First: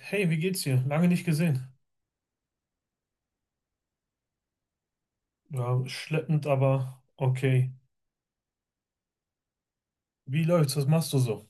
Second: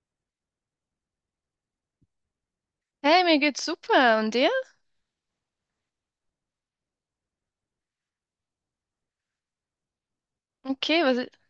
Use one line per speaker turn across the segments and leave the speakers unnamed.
Hey, wie geht's dir? Lange nicht gesehen.
Hey, mir geht's super. Und dir?
Ja, schleppend, aber okay. Wie läuft's? Was
Okay,
machst du
was ist...
so?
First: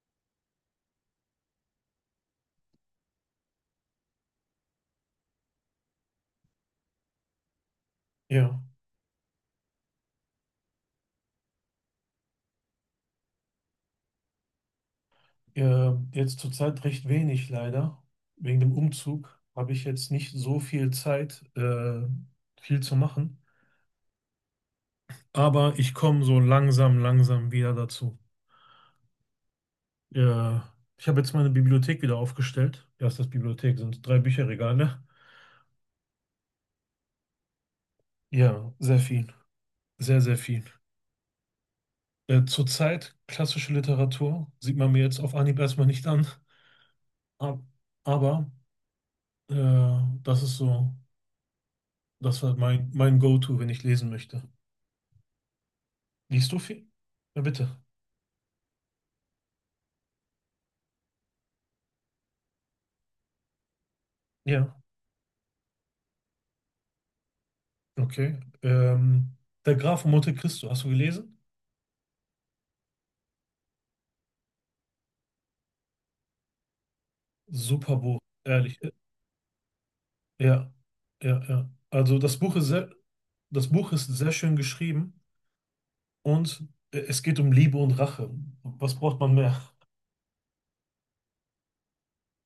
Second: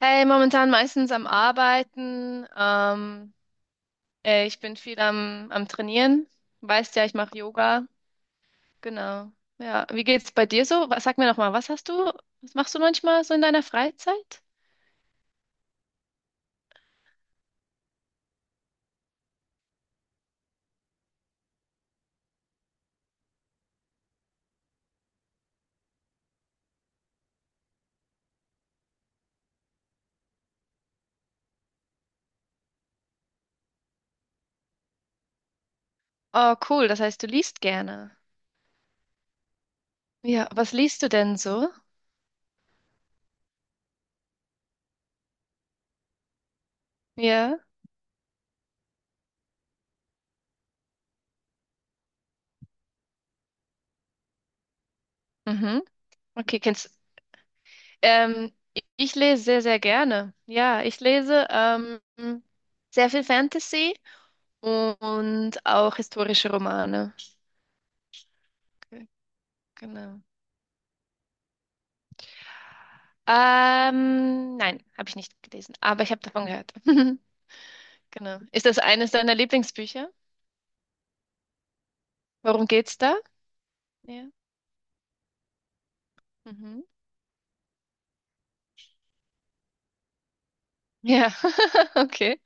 Hey, momentan meistens am Arbeiten. Ich bin viel am Trainieren. Weißt ja, ich mache Yoga.
Ja,
Genau. Ja, wie geht's bei dir so? Was, sag mir noch mal, was hast du, was machst du manchmal so in deiner Freizeit?
Jetzt zurzeit recht wenig leider. Wegen dem Umzug habe ich jetzt nicht so viel Zeit, viel zu machen. Aber ich komme so langsam wieder dazu. Äh, Ich habe jetzt meine Bibliothek wieder aufgestellt. Ja, ist das Bibliothek, sind drei Bücherregale, ne?
Oh, cool. Das heißt, du liest gerne.
Ja, sehr viel. Sehr, sehr
Ja,
viel.
was liest du denn so?
Zurzeit klassische Literatur, sieht man mir jetzt auf Anhieb erstmal nicht an.
Ja.
Ab- Aber äh, das ist so, das war mein Go-To, wenn ich lesen möchte.
Mhm.
Liest du
Okay,
viel?
kennst.
Ja, bitte.
Ähm, ich lese sehr, sehr gerne. Ja, ich lese sehr viel Fantasy
Ja,
und auch historische Romane.
okay.
Ge-
Der Graf von
Genau.
Monte Cristo, hast du gelesen?
Nein, habe ich nicht gelesen, aber ich habe davon gehört.
Super Buch,
Genau. Ist das
ehrlich.
eines deiner Lieblingsbücher?
Ja, ja, ja. Also das Buch ist
Worum
sehr,
geht's da?
das Buch ist
Ja.
sehr schön geschrieben, und
Mhm.
es geht um Liebe und Rache. Was braucht man mehr?
Ja, okay.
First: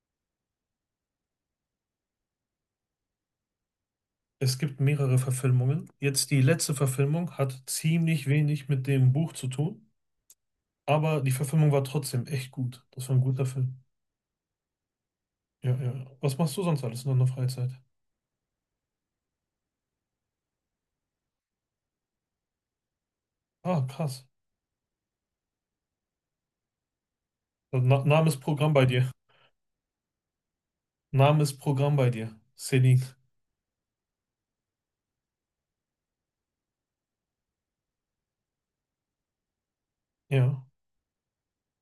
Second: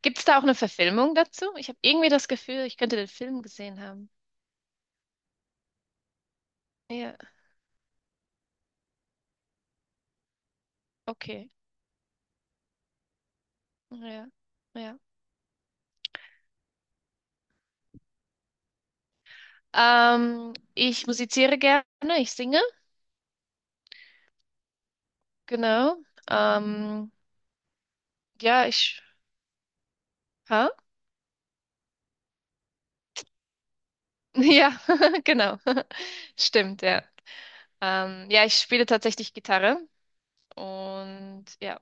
Gibt es da auch eine Verfilmung dazu? Ich habe irgendwie das Gefühl, ich könnte den Film gesehen haben.
Es gibt mehrere Verfilmungen. Jetzt die letzte
Ja,
Verfilmung hat ziemlich wenig mit dem Buch zu tun. Aber die
okay.
Verfilmung war trotzdem echt gut. Das war ein guter Film.
Ja, ja.
Ja, ja, ja. Was machst du sonst alles in deiner Freizeit?
Ich musiziere gerne, ich singe,
Ah, krass.
genau. Ähm,
So, na, Name ist
ja,
Programm bei
ich.
dir.
Hä?
Name ist Programm bei dir. Selin.
Ja, genau. Stimmt, ja. Ja, ich spiele tatsächlich Gitarre
Ja.
und ja.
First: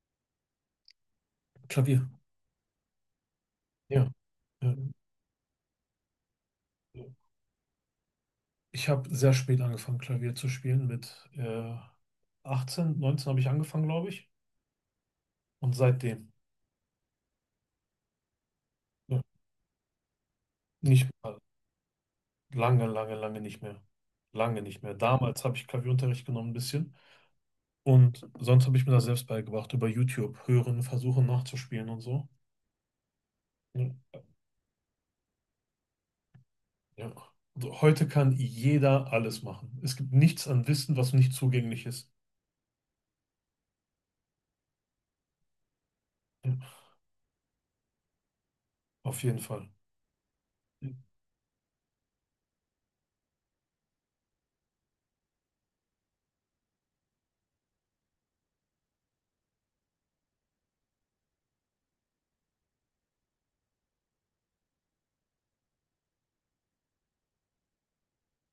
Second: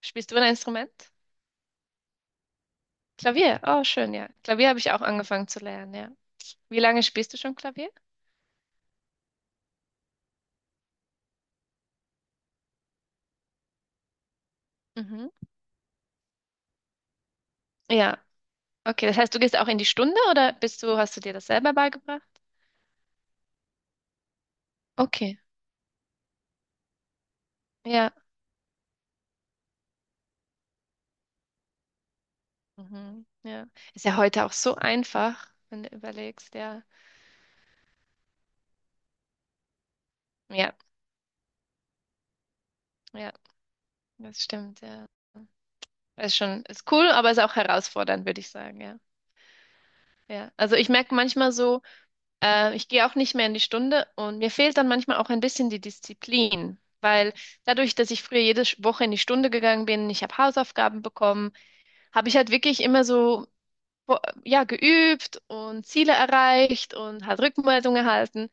Spielst du ein Instrument?
Klavier.
Klavier. Oh,
Ja,
schön, ja. Klavier
ja.
habe ich auch angefangen zu lernen, ja. Wie lange spielst du schon Klavier?
Ich habe sehr spät angefangen, Klavier zu spielen. Mit 18, 19 habe ich angefangen, glaube ich.
Mhm.
Und seitdem.
Ja. Okay, das
Ja.
heißt, du gehst auch in die Stunde oder
Nicht
hast du dir
mal.
das selber beigebracht?
Lange, lange, lange nicht mehr. Lange nicht mehr.
Okay.
Damals habe ich Klavierunterricht genommen, ein bisschen.
Ja.
Und sonst habe ich mir das selbst beigebracht, über YouTube hören, versuchen nachzuspielen und so.
Mhm. Ja. Ist
Ja.
ja heute auch so einfach, wenn du überlegst, ja.
Ja. Also heute kann jeder alles machen. Es gibt nichts an
Ja,
Wissen, was nicht zugänglich ist.
ja, das stimmt, ja. Ist schon,
Ja.
ist cool, aber ist auch herausfordernd, würde ich sagen, ja.
Auf jeden Fall.
Ja, also
Ja.
ich merke manchmal so, ich gehe auch nicht mehr in die Stunde und mir fehlt dann manchmal auch ein bisschen die Disziplin, weil dadurch, dass ich früher jede Woche in die Stunde gegangen bin, ich habe Hausaufgaben bekommen, habe ich halt wirklich immer so bo- ja geübt und Ziele erreicht und halt Rückmeldung erhalten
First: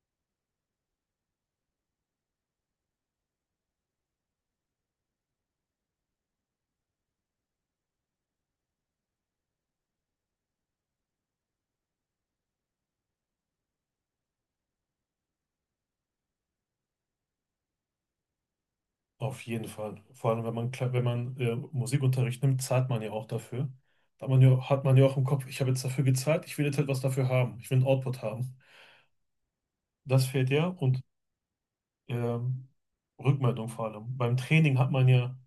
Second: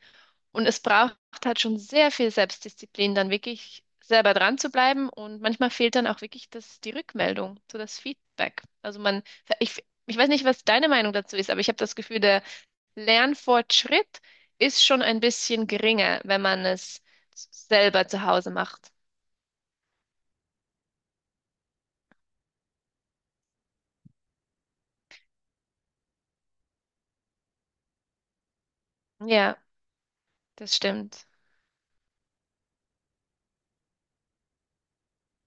und es braucht halt schon sehr viel Selbstdisziplin, dann wirklich selber dran zu bleiben und manchmal fehlt dann auch wirklich das die Rückmeldung, so das Feedback. Also man ich weiß nicht, was deine Meinung dazu ist, aber ich habe das Gefühl, der Lernfortschritt ist schon ein bisschen geringer, wenn man es selber zu Hause macht.
Auf jeden Fall. Vor allem, wenn man, wenn man Musikunterricht nimmt, zahlt man ja auch dafür. Da hat man ja auch im Kopf, ich habe jetzt dafür gezahlt, ich will jetzt etwas dafür haben. Ich will einen Output haben.
Ja,
Das fehlt ja.
das
Und
stimmt.
ähm, Rückmeldung vor allem. Beim Training hat man ja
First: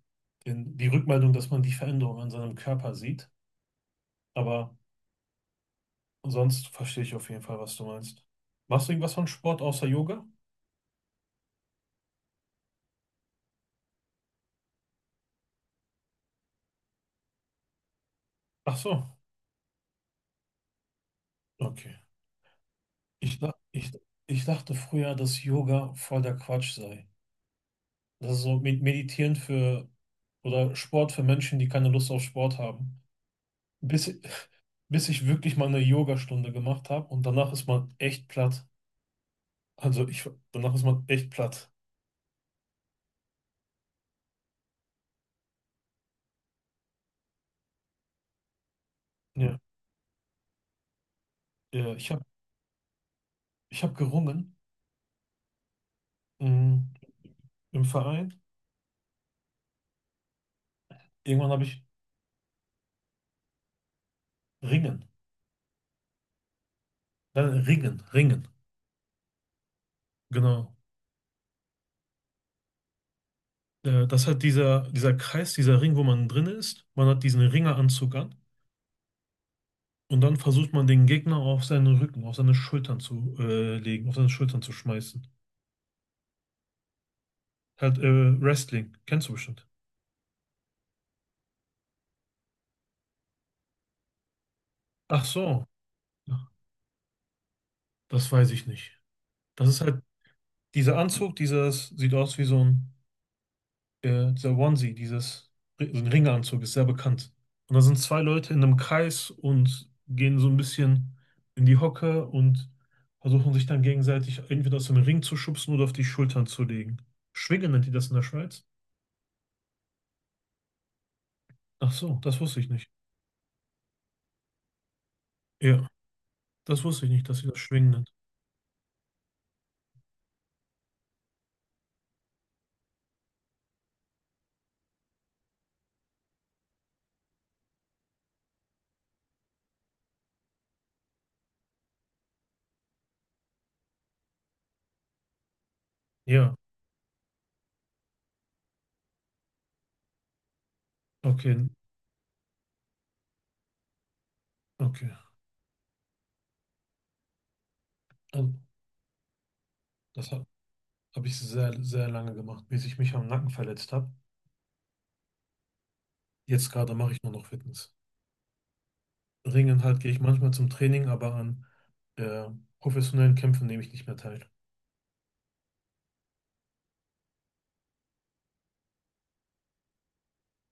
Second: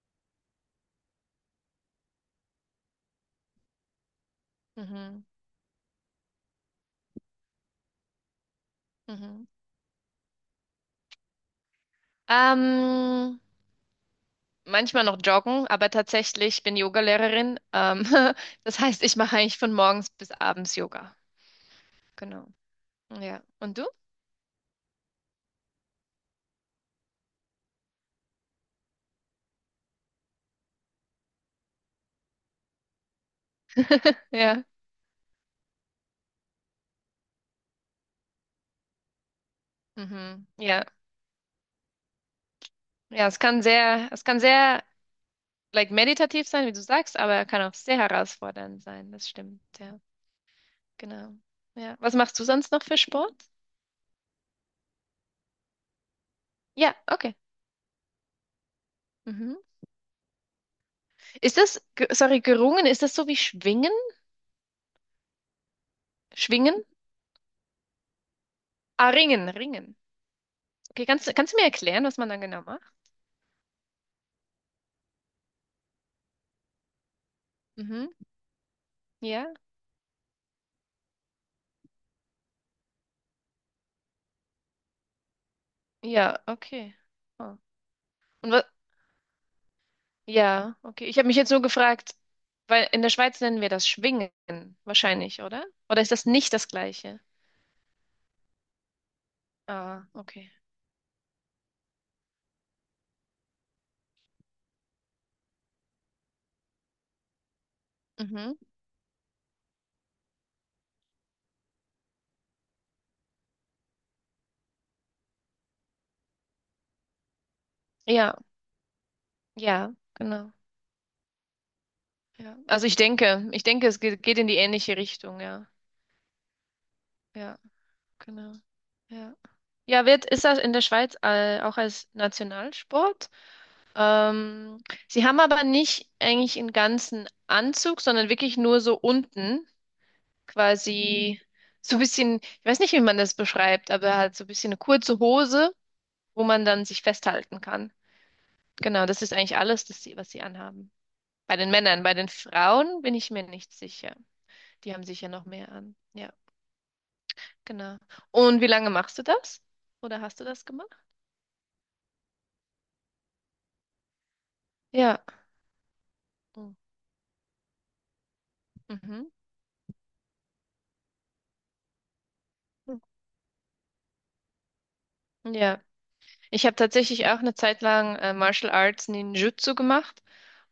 den, die Rückmeldung, dass man die Veränderung an seinem Körper sieht. Aber
Mhm,
sonst verstehe ich auf jeden Fall, was du meinst. Machst du irgendwas von
mhm.
Sport außer Yoga?
Ähm, manchmal noch joggen, aber tatsächlich ich bin Yogalehrerin.
Ach
Das heißt,
so,
ich mache eigentlich von morgens bis abends Yoga.
okay.
Genau.
Ich,
Ja.
dach-
Und du?
ich, Ich dachte früher, dass Yoga voll der Quatsch sei. Das ist so mit Meditieren für oder Sport für Menschen, die keine Lust auf Sport haben. Bis,
Ja.
bis ich wirklich mal eine Yogastunde gemacht habe und danach ist man echt platt. Also ich,
Mhm.
danach ist
Ja.
man echt platt.
Ja, es kann sehr like meditativ sein, wie du sagst, aber kann auch sehr herausfordernd sein. Das
Ja.
stimmt. Ja, genau.
Ja,
Ja.
ich
Was
habe
machst du sonst noch für Sport?
ich hab gerungen, mm,
Ja, okay.
im Verein.
Mhm.
Irgendwann
Ist
habe
das,
ich
sorry, gerungen, ist das so wie schwingen?
Ringen.
Schwingen?
Dann Ringen, Ringen.
Ah, ringen.
Genau.
Okay, kannst du mir erklären, was man dann genau macht?
Das hat dieser Kreis, dieser Ring, wo man drin ist. Man hat diesen
Mhm.
Ringeranzug an.
Ja,
Und dann versucht man den Gegner auf seinen Rücken, auf seine Schultern zu legen, auf seine Schultern zu schmeißen.
ja, okay. Oh.
Halt
Und was,
Wrestling, kennst du bestimmt.
ja, okay. Ich habe mich jetzt so gefragt, weil in der Schweiz nennen wir das Schwingen
Ach
wahrscheinlich, oder?
so,
Oder ist das
ja,
nicht das Gleiche?
das weiß ich nicht. Das ist halt
Ah, okay.
dieser Anzug, dieses sieht aus wie so ein dieser Onesie, dieses, so ein Ringanzug, ist sehr bekannt. Und da sind zwei Leute
Mhm.
in einem Kreis und gehen so ein bisschen in die Hocke und versuchen sich dann gegenseitig entweder aus dem Ring zu schubsen oder auf die Schultern zu legen. Schwingen nennt ihr das in der
Ja,
Schweiz?
ja, genau.
Ach so, das
Ja.
wusste ich
Also
nicht.
ich denke, es geht in die ähnliche Richtung, ja.
Ja, das wusste ich nicht, dass ihr
Ja,
das Schwingen nennt.
genau. Ja. Ja, ist das in der Schweiz auch als Nationalsport. Ähm, sie haben aber nicht eigentlich einen ganzen Anzug, sondern wirklich nur so unten quasi so ein bisschen, ich weiß nicht, wie man das beschreibt, aber halt so ein bisschen eine kurze Hose, wo
Ja,
man dann sich festhalten kann. Genau, das ist eigentlich alles, was sie anhaben. Bei
okay,
den Männern, bei den Frauen bin ich mir nicht sicher. Die haben
okay.
sicher noch mehr an. Ja, genau.
Also,
Und wie lange machst du das? Oder
das
hast du
habe
das gemacht?
hab ich sehr, sehr lange gemacht, bis ich mich am Nacken verletzt habe.
Ja.
Jetzt gerade mache ich nur noch Fitness. Ringen halt gehe ich manchmal zum Training, aber an äh,
Mhm.
professionellen Kämpfen nehme ich nicht mehr teil.
Ja, ich habe tatsächlich auch eine Zeit lang Martial Arts Ninjutsu gemacht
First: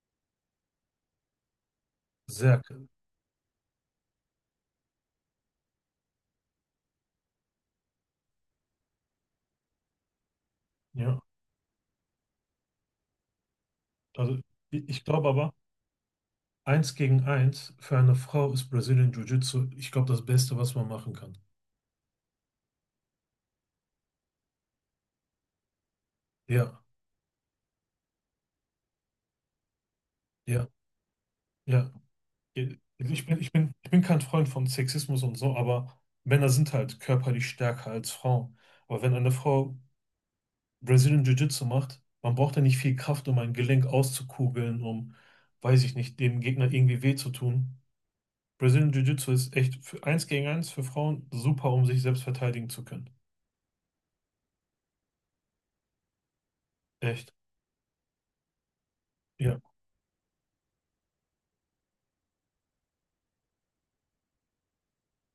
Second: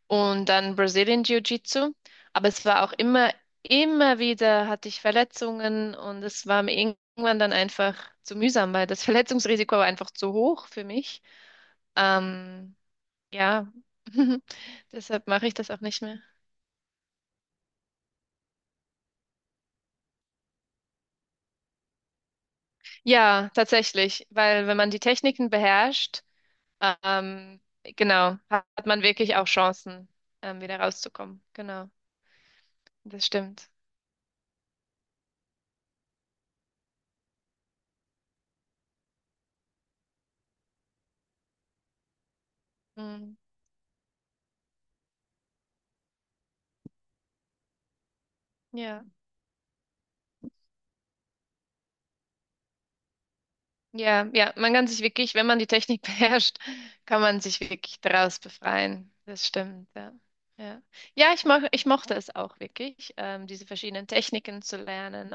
und dann Brazilian Jiu-Jitsu. Aber
Sehr,
es war auch immer, immer wieder hatte ich Verletzungen und es war mir irgendwann dann einfach zu mühsam, weil das Verletzungsrisiko war einfach zu hoch für
ja.
mich. Ähm, ja,
Also ich
deshalb
glaube
mache
aber,
ich das auch nicht mehr.
eins gegen eins für eine Frau ist Brazilian Jiu-Jitsu, ich glaube, das Beste, was man machen kann.
Ja, tatsächlich, weil wenn man die Techniken beherrscht,
Ja,
ähm, genau, hat man wirklich auch Chancen,
ja,
wieder rauszukommen.
ja.
Genau,
Ich
das
bin, ich
stimmt.
bin, ich bin kein Freund von Sexismus und so, aber Männer sind halt körperlich stärker als Frauen. Aber wenn eine Frau Brazilian Jiu-Jitsu macht, man braucht ja nicht viel Kraft,
Mm,
um ein Gelenk auszukugeln, um, weiß ich nicht, dem Gegner irgendwie weh zu tun. Brazilian
ja,
Jiu-Jitsu ist echt für eins gegen eins für Frauen super, um sich selbst verteidigen zu können.
ja, ja. Man kann sich wirklich, wenn man die Technik beherrscht, kann
Echt.
man sich wirklich daraus befreien. Das
Ja,
stimmt, ja. Ja, ja, ich mochte es auch wirklich, diese verschiedenen Techniken zu lernen.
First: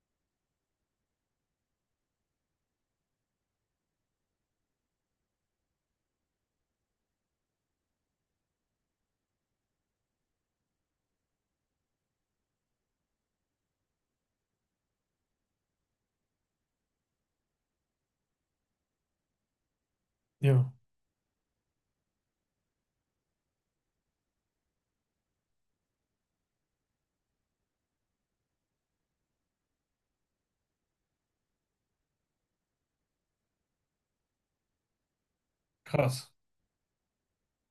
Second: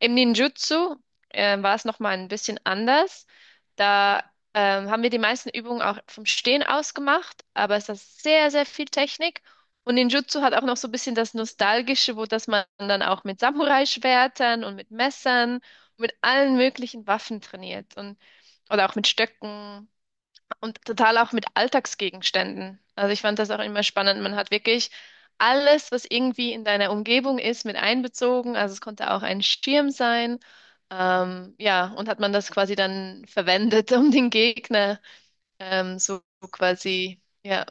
Im Ninjutsu war es nochmal ein bisschen anders. Da haben wir die meisten Übungen auch vom Stehen aus gemacht, aber es ist sehr, sehr viel Technik. Und Ninjutsu hat auch noch so ein bisschen das Nostalgische, wo dass man dann auch mit Samurai-Schwertern und mit Messern und mit allen möglichen Waffen trainiert und oder auch mit Stöcken.
ja,
Und total auch mit Alltagsgegenständen. Also ich fand das auch immer spannend. Man hat wirklich alles, was irgendwie in deiner Umgebung ist, mit einbezogen. Also es konnte auch ein Schirm sein. Ja, und hat man das quasi dann verwendet, um den Gegner so
krass.
quasi, ja.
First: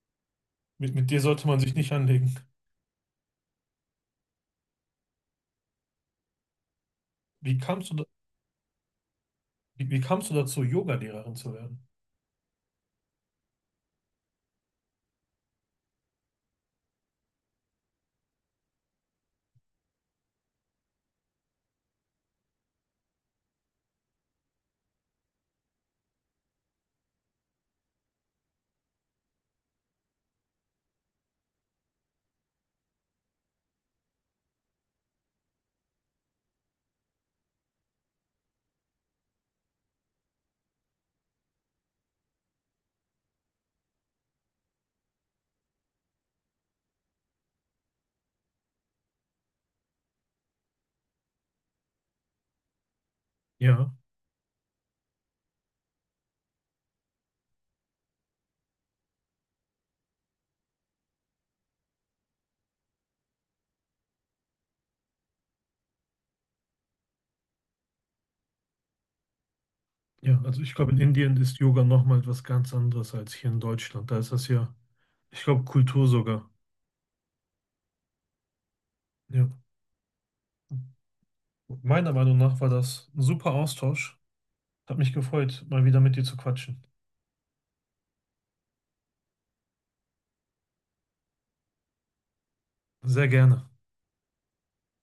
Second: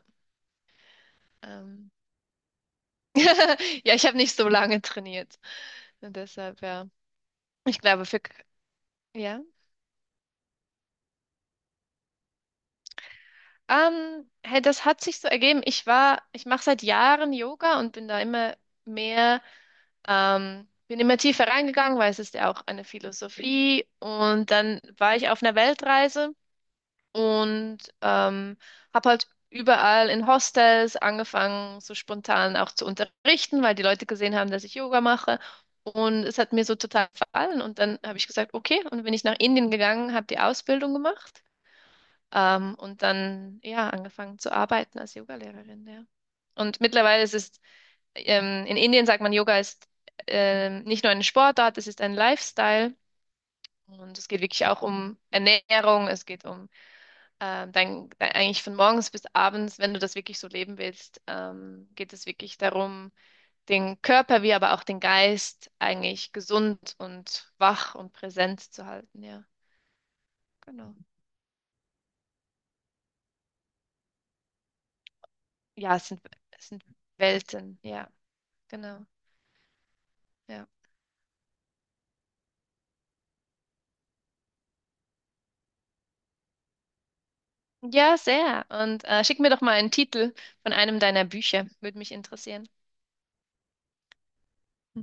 Mit dir sollte man sich nicht
Ähm,
anlegen.
ja, ich habe nicht so lange trainiert. Und deshalb, ja.
Wie
Ich
kamst du, da,
glaube, für, ja.
Wie, wie kamst du dazu, Yoga-Lehrerin zu werden?
Hey, das hat sich so ergeben. Ich war, ich mache seit Jahren Yoga und bin da immer mehr bin immer tiefer reingegangen, weil es ist ja auch eine Philosophie. Und dann war ich auf einer Weltreise und habe halt überall in Hostels angefangen, so spontan auch zu unterrichten, weil die Leute gesehen haben, dass ich Yoga mache. Und es hat mir so total gefallen. Und dann habe ich gesagt, okay, und bin ich nach Indien gegangen, habe die Ausbildung gemacht. Und dann, ja, angefangen zu arbeiten als Yogalehrerin, ja. Und mittlerweile ist es in Indien sagt man, Yoga ist nicht nur eine Sportart, es ist ein Lifestyle.
Ja,
Und es geht wirklich auch um Ernährung, es geht um dein, eigentlich von morgens bis abends, wenn du das wirklich so leben willst, geht es wirklich darum, den Körper wie aber auch den Geist eigentlich gesund und wach und präsent zu halten. Ja,
ja, also ich glaube,
genau.
in Indien ist Yoga nochmal etwas ganz anderes als hier in Deutschland. Da ist das ja, ich glaube,
Ja,
Kultur sogar.
es sind Welten. Ja, genau.
Ja.
Ja,
Meiner Meinung nach war das ein super Austausch. Hat mich gefreut, mal wieder mit dir zu quatschen.
ja, sehr. Und schick mir doch mal einen Titel von einem deiner Bücher, würde mich interessieren.
Sehr gerne.